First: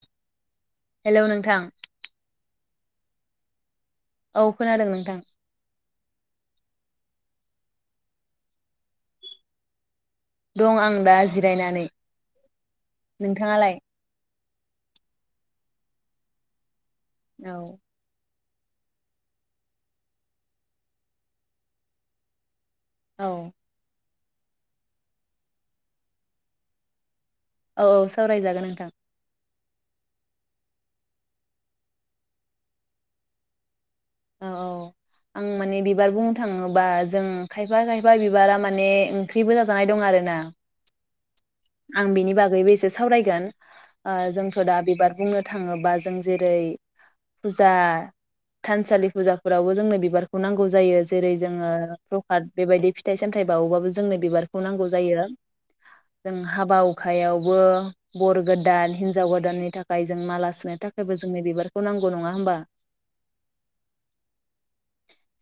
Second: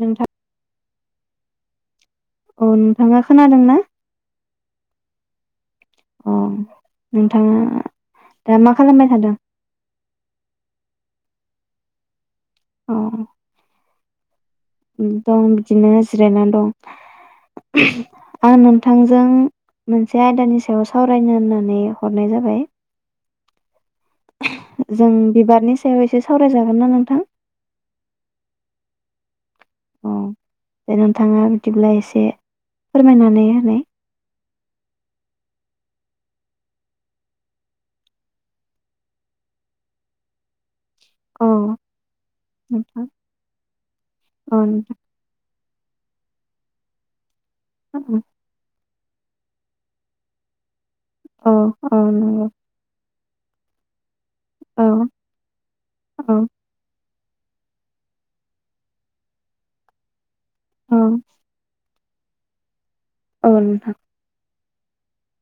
नोंथां हेलौ नोंथां औ नोंथाङा खोनादोंना? औ खोनादों नोंथां। अ नोंथाङा दा मा खालामबाय थादों? दं आं दा जिरायनानै अ नोंथाङालाय? दं बिदिनो जिरायनानै दं औ आं नोंथांजों मोनसे आयदानि सायाव सावरायनो होननानै हरनाय जाबाय औ जों बिबारनि सायाव एसे सावरायजागोनना नोंथां? औ औ सावरायजागोन नोंथां औ दे नोंथाङा बिदिब्ला एसे फोरमायनानै होनै औ औ आं माने बिबार बुंनो थाङोबा जों खायफा खायफा बिबारा माने ओंख्रिबो जाजानाय दं आरोना औ आं बिनि बागैबो एसे नोंथां सावरायगोन ओ औ जोंथ' दा नोंथां बिबार बुंनो थाङो बा जों जेरै फुजा थानसालि फुजाफोरावबो जोंनो बिबारखौ नांगौ जायो जेरै औ जोङो औ नंगौ प्रकाट बेबायदि फिथाइ सामथाय बावोबाबो जोंनो बिबार खौ औ नांगौ जायो जों हाबा यावबो बर गोदान हिनजाव गोदाननि थाखाय जों माला सुनो औ थाखायबो जोंनो बिबारखौ नांग गौ नङा होमबा औ नोंथां।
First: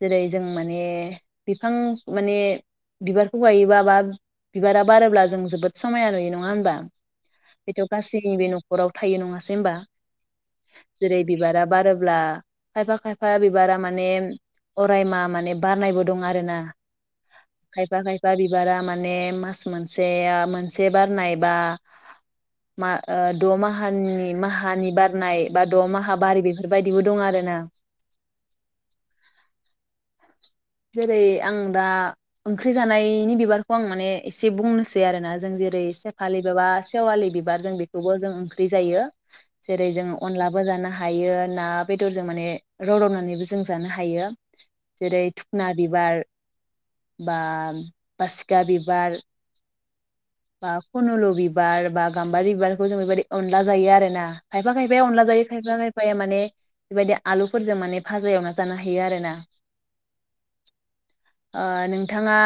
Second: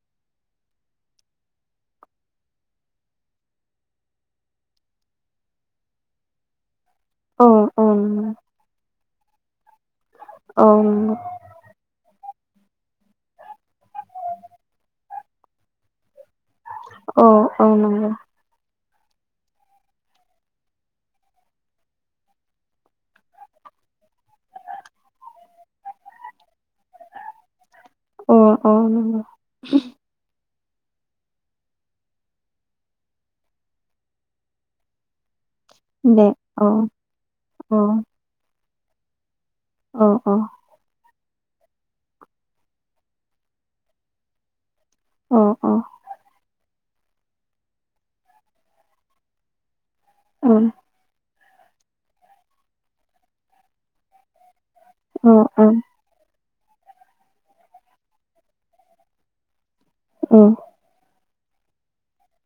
जेरै जों माने बिफां माने बिबारखौ गायोबा-बा बिबारा बारोब्ला जों जोबोद समायना नुयो नङा होनबा औ बेथ' औ नंगौ गासैनिबो न'खराव थायो नङासै होमबा औ नंगौ जेरै बिबारा बारोब्ला खायफा खायफा बिबारा माने अरायमा माने बारनायबो दं आरो ना औ औ खायफा नंगौ खायफा बिबारा मा ने मास मोनसेआ से बारनाय बा मा ओ द' माहानि माहानि बारनाय बा द' माहा बारो बेफोर अ अ नंगौ। जेरै आं दा ओंख्रि जानायनि बिबारखौ आं माने एसे बुंनोसै आरोना जों जेरै रै दे सेफालि बाबा औ सेवालि बिबार जों बेखौबो जों ख्रि जायो। जेरै जोङो अनलाबो जानो हा हायो ना बेदरजों माने रदबनानैबो जों जानो हायो। जेरै अ बिबार बा फासिखा बिबार अ बा फनलु बि बार बा गाम्बारि बिबारखौ जों बेबायदि अनला जायो आरो ना। खायफा खायफाया अनला अ जायो अ खायफा खायफाया माने बेबायदि आलुफोरजों माने भाजा एवना जानो हायो आरोना। औ। ओ नोंथाङा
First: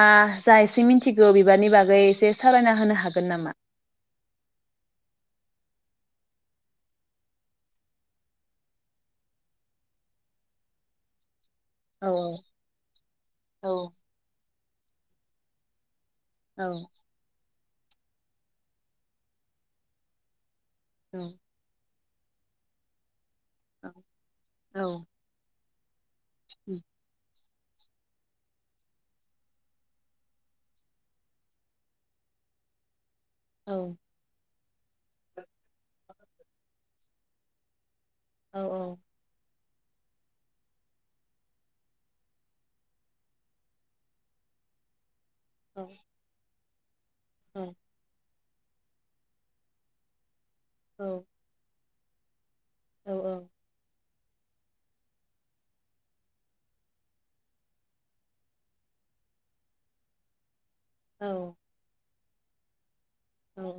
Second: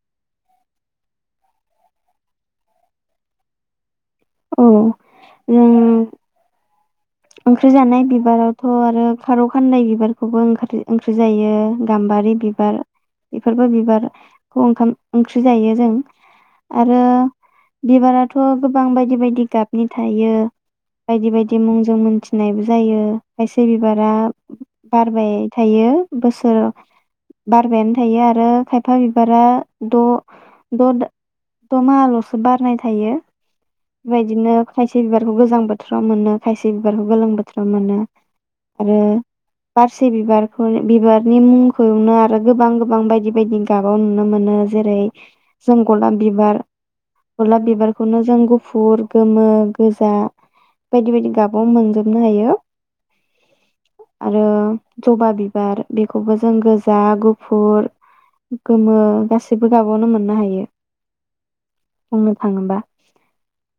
जा एसे मिथिगौ बिबारनि बागै एसे सावरायना होनो हागोन नामा? औ ओम ओंख्रि जानाय बिबाराथ' आरो खार' खान्दाय बिबारखौबो ओंख्रि ओंख्रि जायो। औ गाम्बारि बिबार बेफोरबो औ बिबार खौ ओंखाम ओंख्रि जायो जों। औ आरो बिबाराथ' गोबां बायदि बायदि गाबनि थायो। औ बायदि बायदि मुं जों मोनथिनायबो जायो। खायसे बिबारा औ बारबाय थायो। बोसोराव बारबायानो थायो आरो खायफा बिबारा द' द' द' माहाल'सो बारनाय थायो। औ बेबायदिनो खायसे बिबारखौ गोजां बोथोराव मोनो। खायसे बिबारखौ गोलों बोथोराव मोनो। औ आरो औ। बारसे बिबारखौ बिबारनि मुंखौनो आरो गोबां गोबां बायदि बायदि गाबाव नुनो मोनो जेरै जों गलाब बिबार गलाब बिबारखौनो जों गुफ फुर, गोमो, गोजा बायदि बायदि मोनजोबनो हायो। औ औ। आरो ज'बा बिबार बेखौबो जों गोजा, गुफुर, गोमो, गासैबो गाबावनो मोननो हायो। औ। बुंनो थाङोबा। औ।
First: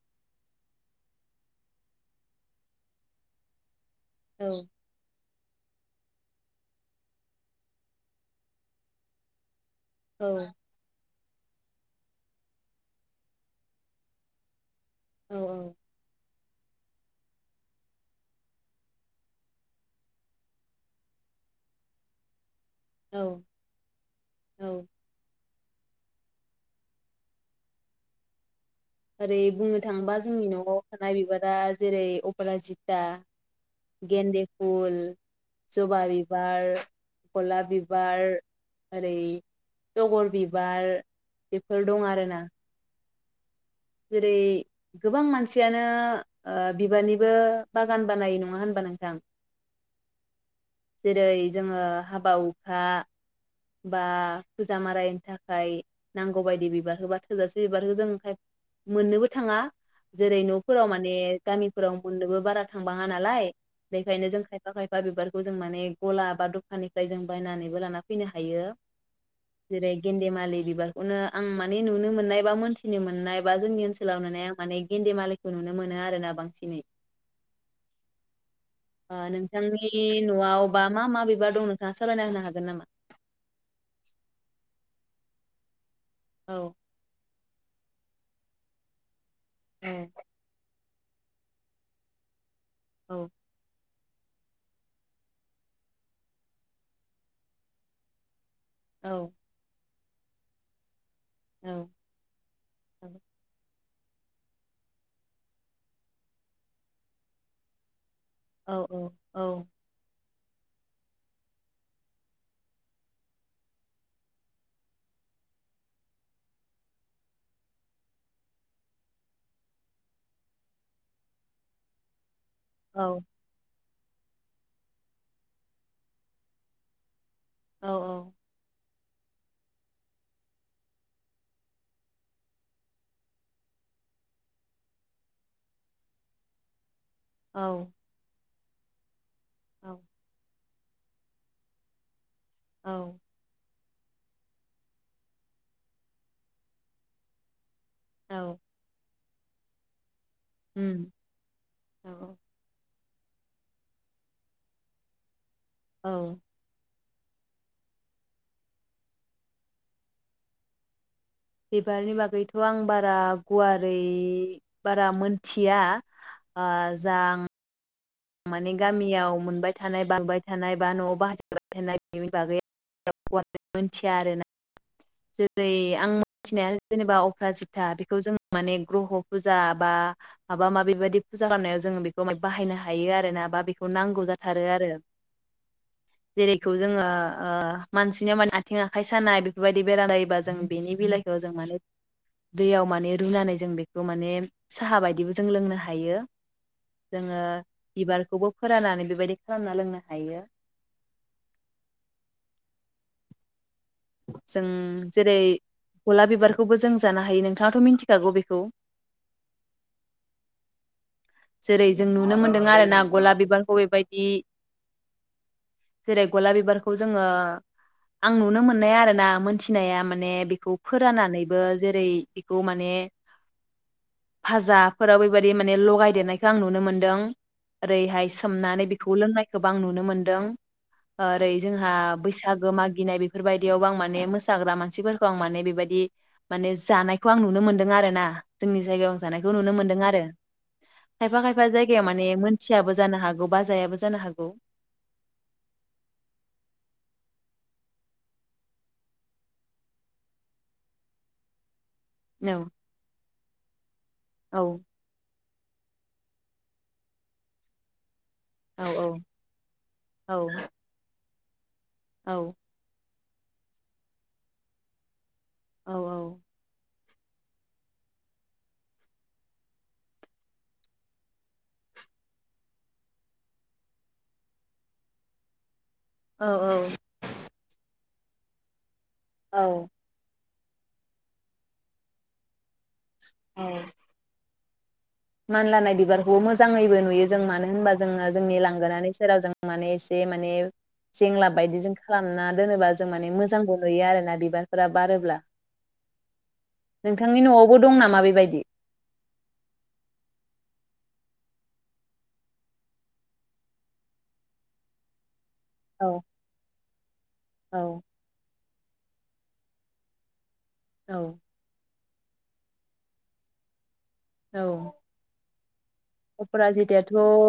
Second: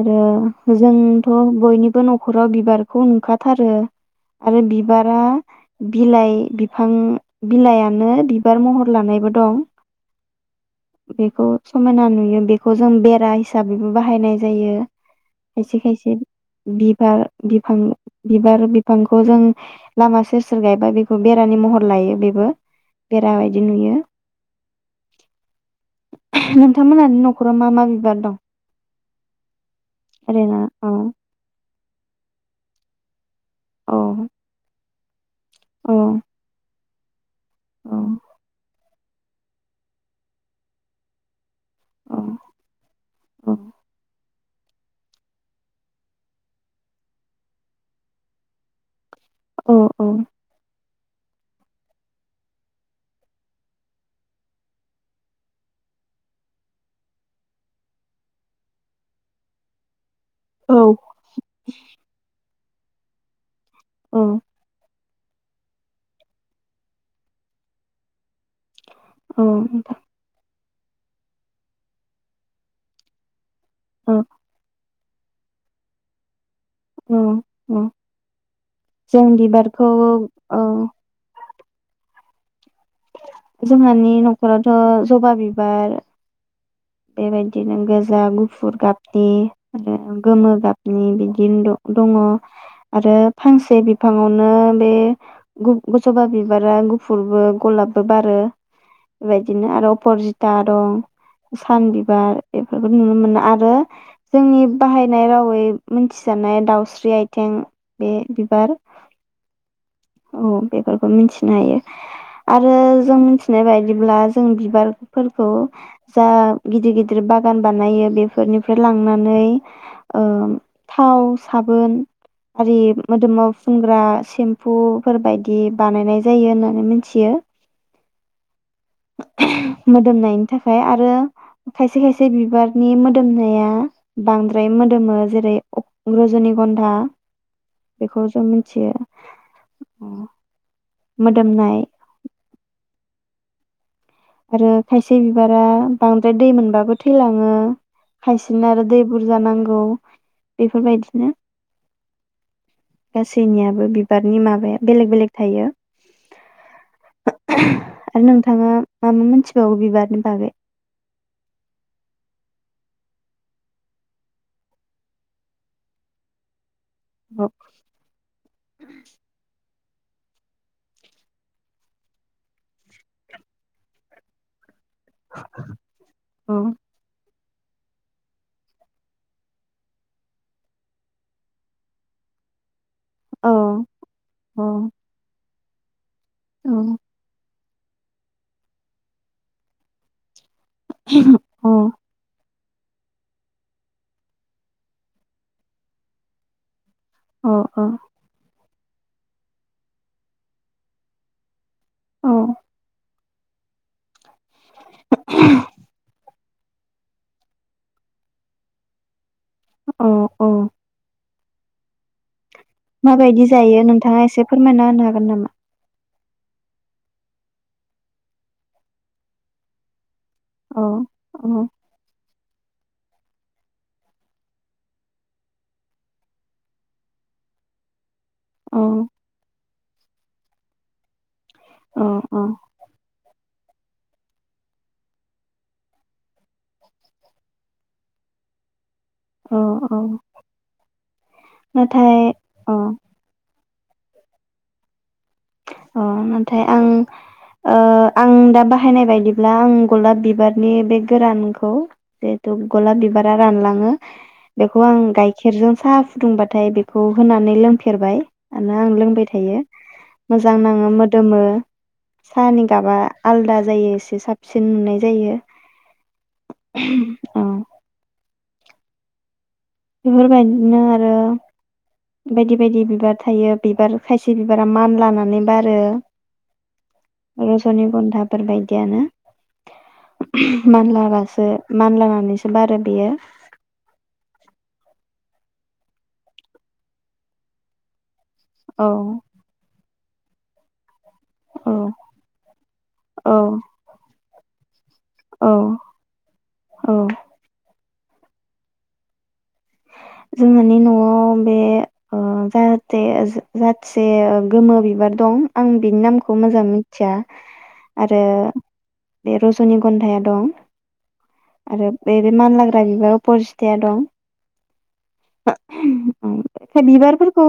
आरो जोंथ' बयनि बो न'खराव बिबारखौ नुखाथारो। आरो बिबारा बिलाइ बिफां बिलायानो बिबार महर लानायबो दं। औ। बेखौ समायना नुयो बेखौ जों बेरा हिसाबैबो बाहायनाय जायो खायसे खायसे। बिबार बिफां बिबार बिफांखौ जों लामा सेर सेर गायबा बेखौ बेरानि महर लायो बेबो औ बेरा बायदि नुयो। नोंथांमोनानि न'खराव मा मा बिबार दं? ओरै बुंनो थाङोबा जोंनि ओरैनो न'आव औ थानाय बिबारा जेरै अपराजिता गेन्दे फुल औ ज'बा बिबार गलाप औ बिबार ओरै तगर बिबार बेफोर दं आरोना। अह। जेरै गोबां मानसियानो ओ बिबारनिबो बागान बानायो नङा होनबा नोंथां? अह औ। जेरै जोङो हाबा हुखा बा फुजा मारायनि थाखाय नांगौ बायदि बिबारखौ बा थोजासे बिबारखौ जों मोननोबो थाङा जेरै औ न'फोराव औ माने गामिफोराव मोननोबो बारा थांबाङा नालाय औ बेखायनो जों खायफा खाय फा बिबारखौ जों माने गलाब बा दखाननिफ्राय जों बायनानैबो लाना फैनो हा हायो औ जेरै नोंथां गिन्दे मालि बिबारखौनो आं माने नुनो मोननाय बा मोनथिनो मोननाय बा जोंनि औ ओनसोलावनो माने इन्दि मालायखौ नुनो मोनो आरोना बांसिन औ औ जों बिबारखौ नोंथांनि न'आव औ बा मा मा बे बा दं नोंथाङा सालायना होनो हागोन नामा जोंहानि न'खरावथ' जबा बिबार औ बेबायदिनो गोजा गुफुर गाब दे आरो गोमो गाब बे बिदिनो द दङ आरो औ फांसे बि फाङावनो बे गु ग जबा बिबारा गुफुरबो गलाबबो बारो औ बेबायदिनो आरो अपरजिता दं सान औ बिबार बेफोरखौ औ नुनो मोनो आरो जोंनि बाहायनाय रावै मोनथिजानाय दाउस्रि आयथें बे औ बिबार औ औ बेफोरखौ मिथिनो हायो आरो जों मिथिनाय बायदिब्ला जों बिबारफोरखौ जा गिदिर गिदिर बागान बानायो बेफोरनिफ्राय लांनानै ओ थाव साबोन आरि औ मोदोमाव फुनगो रां सिन फु फोरबायदि बानायनाय जायो होननानै मिनथियो औ औ मोदोमनायनि थाखाय आरो खायसे खायसे बिबारनि मोदोमनाया बांद्राय मोदोमो जेरै रजनि गन्धा औ बेखौ जों औ [unintelligible] अ मोदोमनाय औ आरो खायसे बिबारा बांद्राय दै मोनबाबो थैलाङो। औ खायसेना आरो दै बुरजा नांगौ। उम बेफोरबायदिनो औ गासैनियाबो बिबारनि माबाया बेलेक बेलेक थायो। औ आरो नोंथाङा मा मा मोनथिबावो बिबारनि बागै? बिबारनि बागैथ' आं बारा गुवारै बारा मोनथिया। ओ औ मोजां माने गामियाव मोनबाय थानाय बांबाय [unintelligible] जेरै आं औ मिथिनाया जेनेबा अपराजिथा बेखौ जों माने ग्रह' फुजा बा माबा माबि बेबायदि फुजा खालामनायाव जोंङो बेखौ बाहायनो हायो। हायो आरोना औ बा बेखौ नांगौ औ जाथारो आरो। जेरैखौ जोङो ओ मानसिनिया माने आथिं आखाइ सानाय बेफोरबायदि बेराम जायोबा जों बेनि बिलाइखौ जों माने दैयाव माने रुनानै जों बेखौ माने साहा बायदिबो जों लोंनो हायो। जोङो औ बिबारखौबो फोराननानै बेबायदि खालामना लोंनो हायो। औ। जों जेरै गलाब बिबार खौबो जों जानो हायो नोंथाङाथ' मिथिखागौ बेखौ। अ औ। जेरै जों नुनो मोन माबायदि जायो नोंथाङा एसे फोरमायना होनो हागोन नामा? जेरै गलाब बिबारखौ जोङो आं नुनो मोननाय आरो ना मोनथिनाया माने ने बेखौ औ औ फोराननानैबो जेरै खौ माने फाजाफोराव बेबायदि माने लगाय देरनायखौ आं नुनो मोन्दों। ओरैहाय औ सोमनानै बेखौ लोंनाय गोबां नुनो मोनदों। ओरै जोंहा औ बैसागो मागिनाय बे बेफोरबायदियावबो आं माने मोसाग्रा मानसिफोरखौ आं माने बेबायदि माने जानायखौ आं नुनो मोनदों आरो ना जोंनि जायगायाव जानायखौ औ नुनो मोन्दों औ आरो। खायफा खायफा जायगायाव नाथाय माने अ मोनथियाबो जानो हागौ बाजायाबो जानो हागौ। अ नाथाय आं ओ आं दा बाहायनाय बायदिब्ला आं गलाब बिबारनि बे गोरानखौ औ जिहेथु गलाब बिबारा रानलाङो बेखौ आं गाय खेरजों साहा फुदुंबाथाय बेखौ होनानै लोंफेरबाय आनो औ आं लोंबाय थायो मोजां औ नाङामोद गोमो औ साहानि गाबा आलदा जायो एसे साबसिन नुनाय जायो औ [unintelligible] औ बेफोरबायदिनो आरो बायदि बायदि बिबार थायो बिबार खायसे बिबारा मान लानानै बारो [unintelligible] बेफोर बायदियानो औ [unintelligible] मानलाबासो मानलानानैसो बारो बियो औ मानलानाय बिबारखौबो मोजाङैबो नुयो जों मानो होनबा जोङो जोंनि औ लांगोनानि सेराव जों माने जे माने जेंला औ बायदि जों खालामना दोनोबा जों माने औ मोजांबो नुयो आरोना बे बिबारा बारोब्ला औ औ नोंथांनि न'आ बो दं नामा बेबायदि जोंहानि न'आव बे ओ जाहाथे जाेथोसे गोमो बिबार दं आं बिनि औ नामखौ मोजां मिथिया औ आरो बे रज'नि गन्धाया दं औ आरो बे रो मानलाग्रा बिबाराव परसिथाया दं औ [unintelligible] ओमफ्राय अपराजितायाथ' बिबारफोरखौ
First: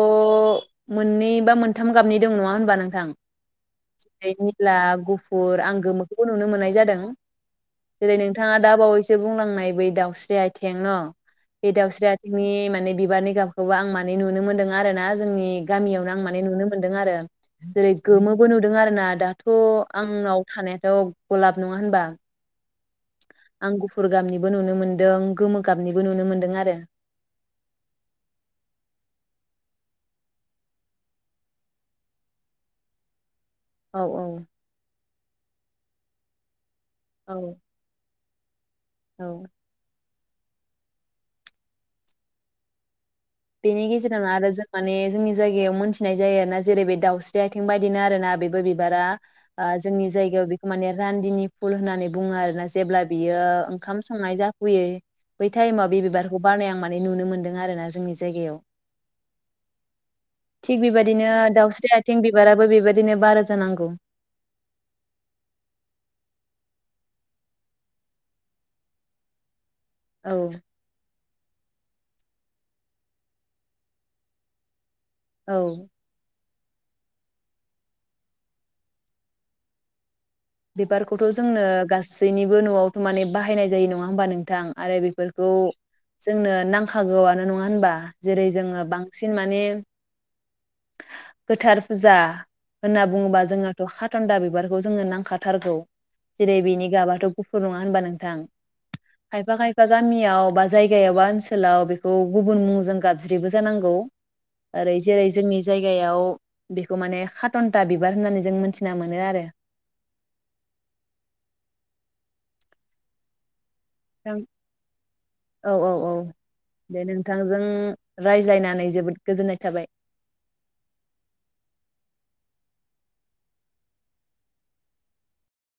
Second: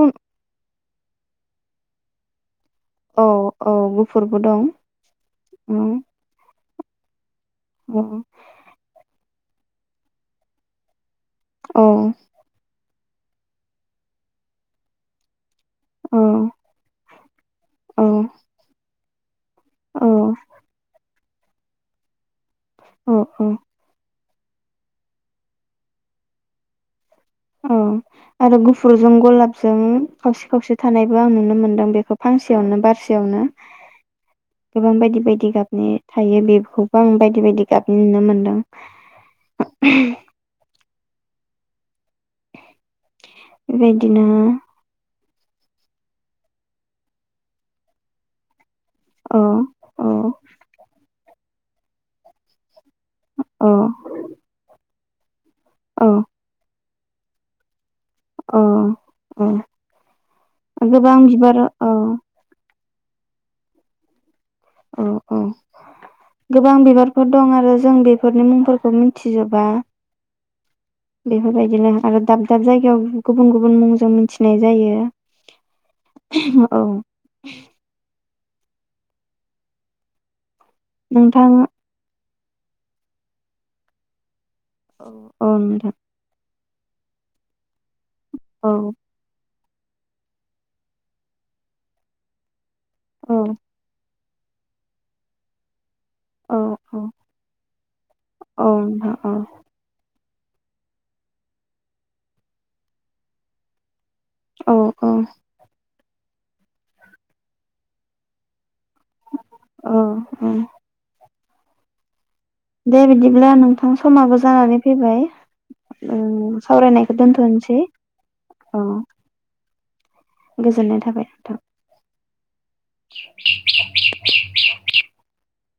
मोननै बा मोनथाम गाबनि दं नङा होनबा नों नोंथां औ औ जेरै गुफुरबो दं निला गुफुर औ आं गोमोखौबो नुनो मोननाय जादों औ जेरै नोंथाङा दा बावैसो बुंलां नाय बै दाउस्रि आयथें न' बि औ दावस्रि आथिंनि माने बि बिबानो गाब खौबो आं माने नुनो मोन्दों आरो ना जोंनि गामियावनो आं माने नुनो मोनदों आरो जेरै औ गोमोबो नुदों आरो ना थ' आंनाव थानायाथ' गलाब नङा होनबा। अ अ आं गुफुर गाबनिबो नुनो मोन्दों गोमो गाबनिबो नुनो मोनदों आरो। अ आरो गुफुरजों गलाबजों खावसे खावसे थानायबो आं नुनो मोनदों बेखौ फांसेयावनो बारसेयावनो। औ औ गोबां बायदि बायदि गाबनि थायो बेखौ बो आं बायदि बायदि गाबनि नुनो मोन दों औ ओम बेनि बेबायदिनो गेजेरावनो आरो जों माने जोंनि जायगायाव मोनथिनाय जायो आरोना जेरै बे दाउस्रि आथिं बायदिनो आरोना बेबो बिदि बिबारा औ ओ जोंनि औ जायगायाव माने रान्दिनि फुल होननानै बुङो आरोना जेब्ला बियो औ ओंखाम संनाय जाफुयो बै टाइमाव बे औ बिबारखो बारनाय आं माने नुनो मोनदों आरोन जोंनि जायगायाव औ औ थिग गोबां बेबादिनो बिबार दाउस्रि औ आथें बिबाराबो बेबा दिनै बारो जानांगौ। अ अ गोबां बिबारफोर दं आरो जों बेफोरनि मुंफोरखो मिथिजोबा। औ बेफोरबायदिनो आरो दाब दाब जायगायाव गुबुन गुबुन मुंजों मिथिनाय जायो। औ औ बिबारखौथ' नोंथां जोंनो गासै गासैनिबो न'आवथ' माने बाहायनाय जायो नङा होमबा नों थां आरो औ बेफोरखौ औ नोंथां जोंनो नांखागौआनो नङा होनबा? जेरै औ जोङो बांसिन माने गोथार फुजा होनना औ बुङोबा जोंनाथ' खा न्दा बिबारखौ जोंनो नांखाथारगौ। जेरै औ बेनि औ गाबाथ गुफुर नङा होनबा नोंथां औ नोंथां खायफा खायफा गामि याव बा जायगायाव बा ओनसोलाव बेखौ गुबुन मुंजों गाबज्रियोबो जानांगौ। औ ओरै औ जेरै जोंनि जायगायाव बिखौ माने खातन्टा बिबार होननानै जों मोनथि औ औ दे बिदिबोला नों थां समाबो जानानै फैबाय औ औ दे सावरायनायखौ नोंथांजों दोनथनोसै औ रायज्लायनानै जोबोद गोजोननाय थाबाय गोजोननाय थाबाय नोंथां। [unintelligible]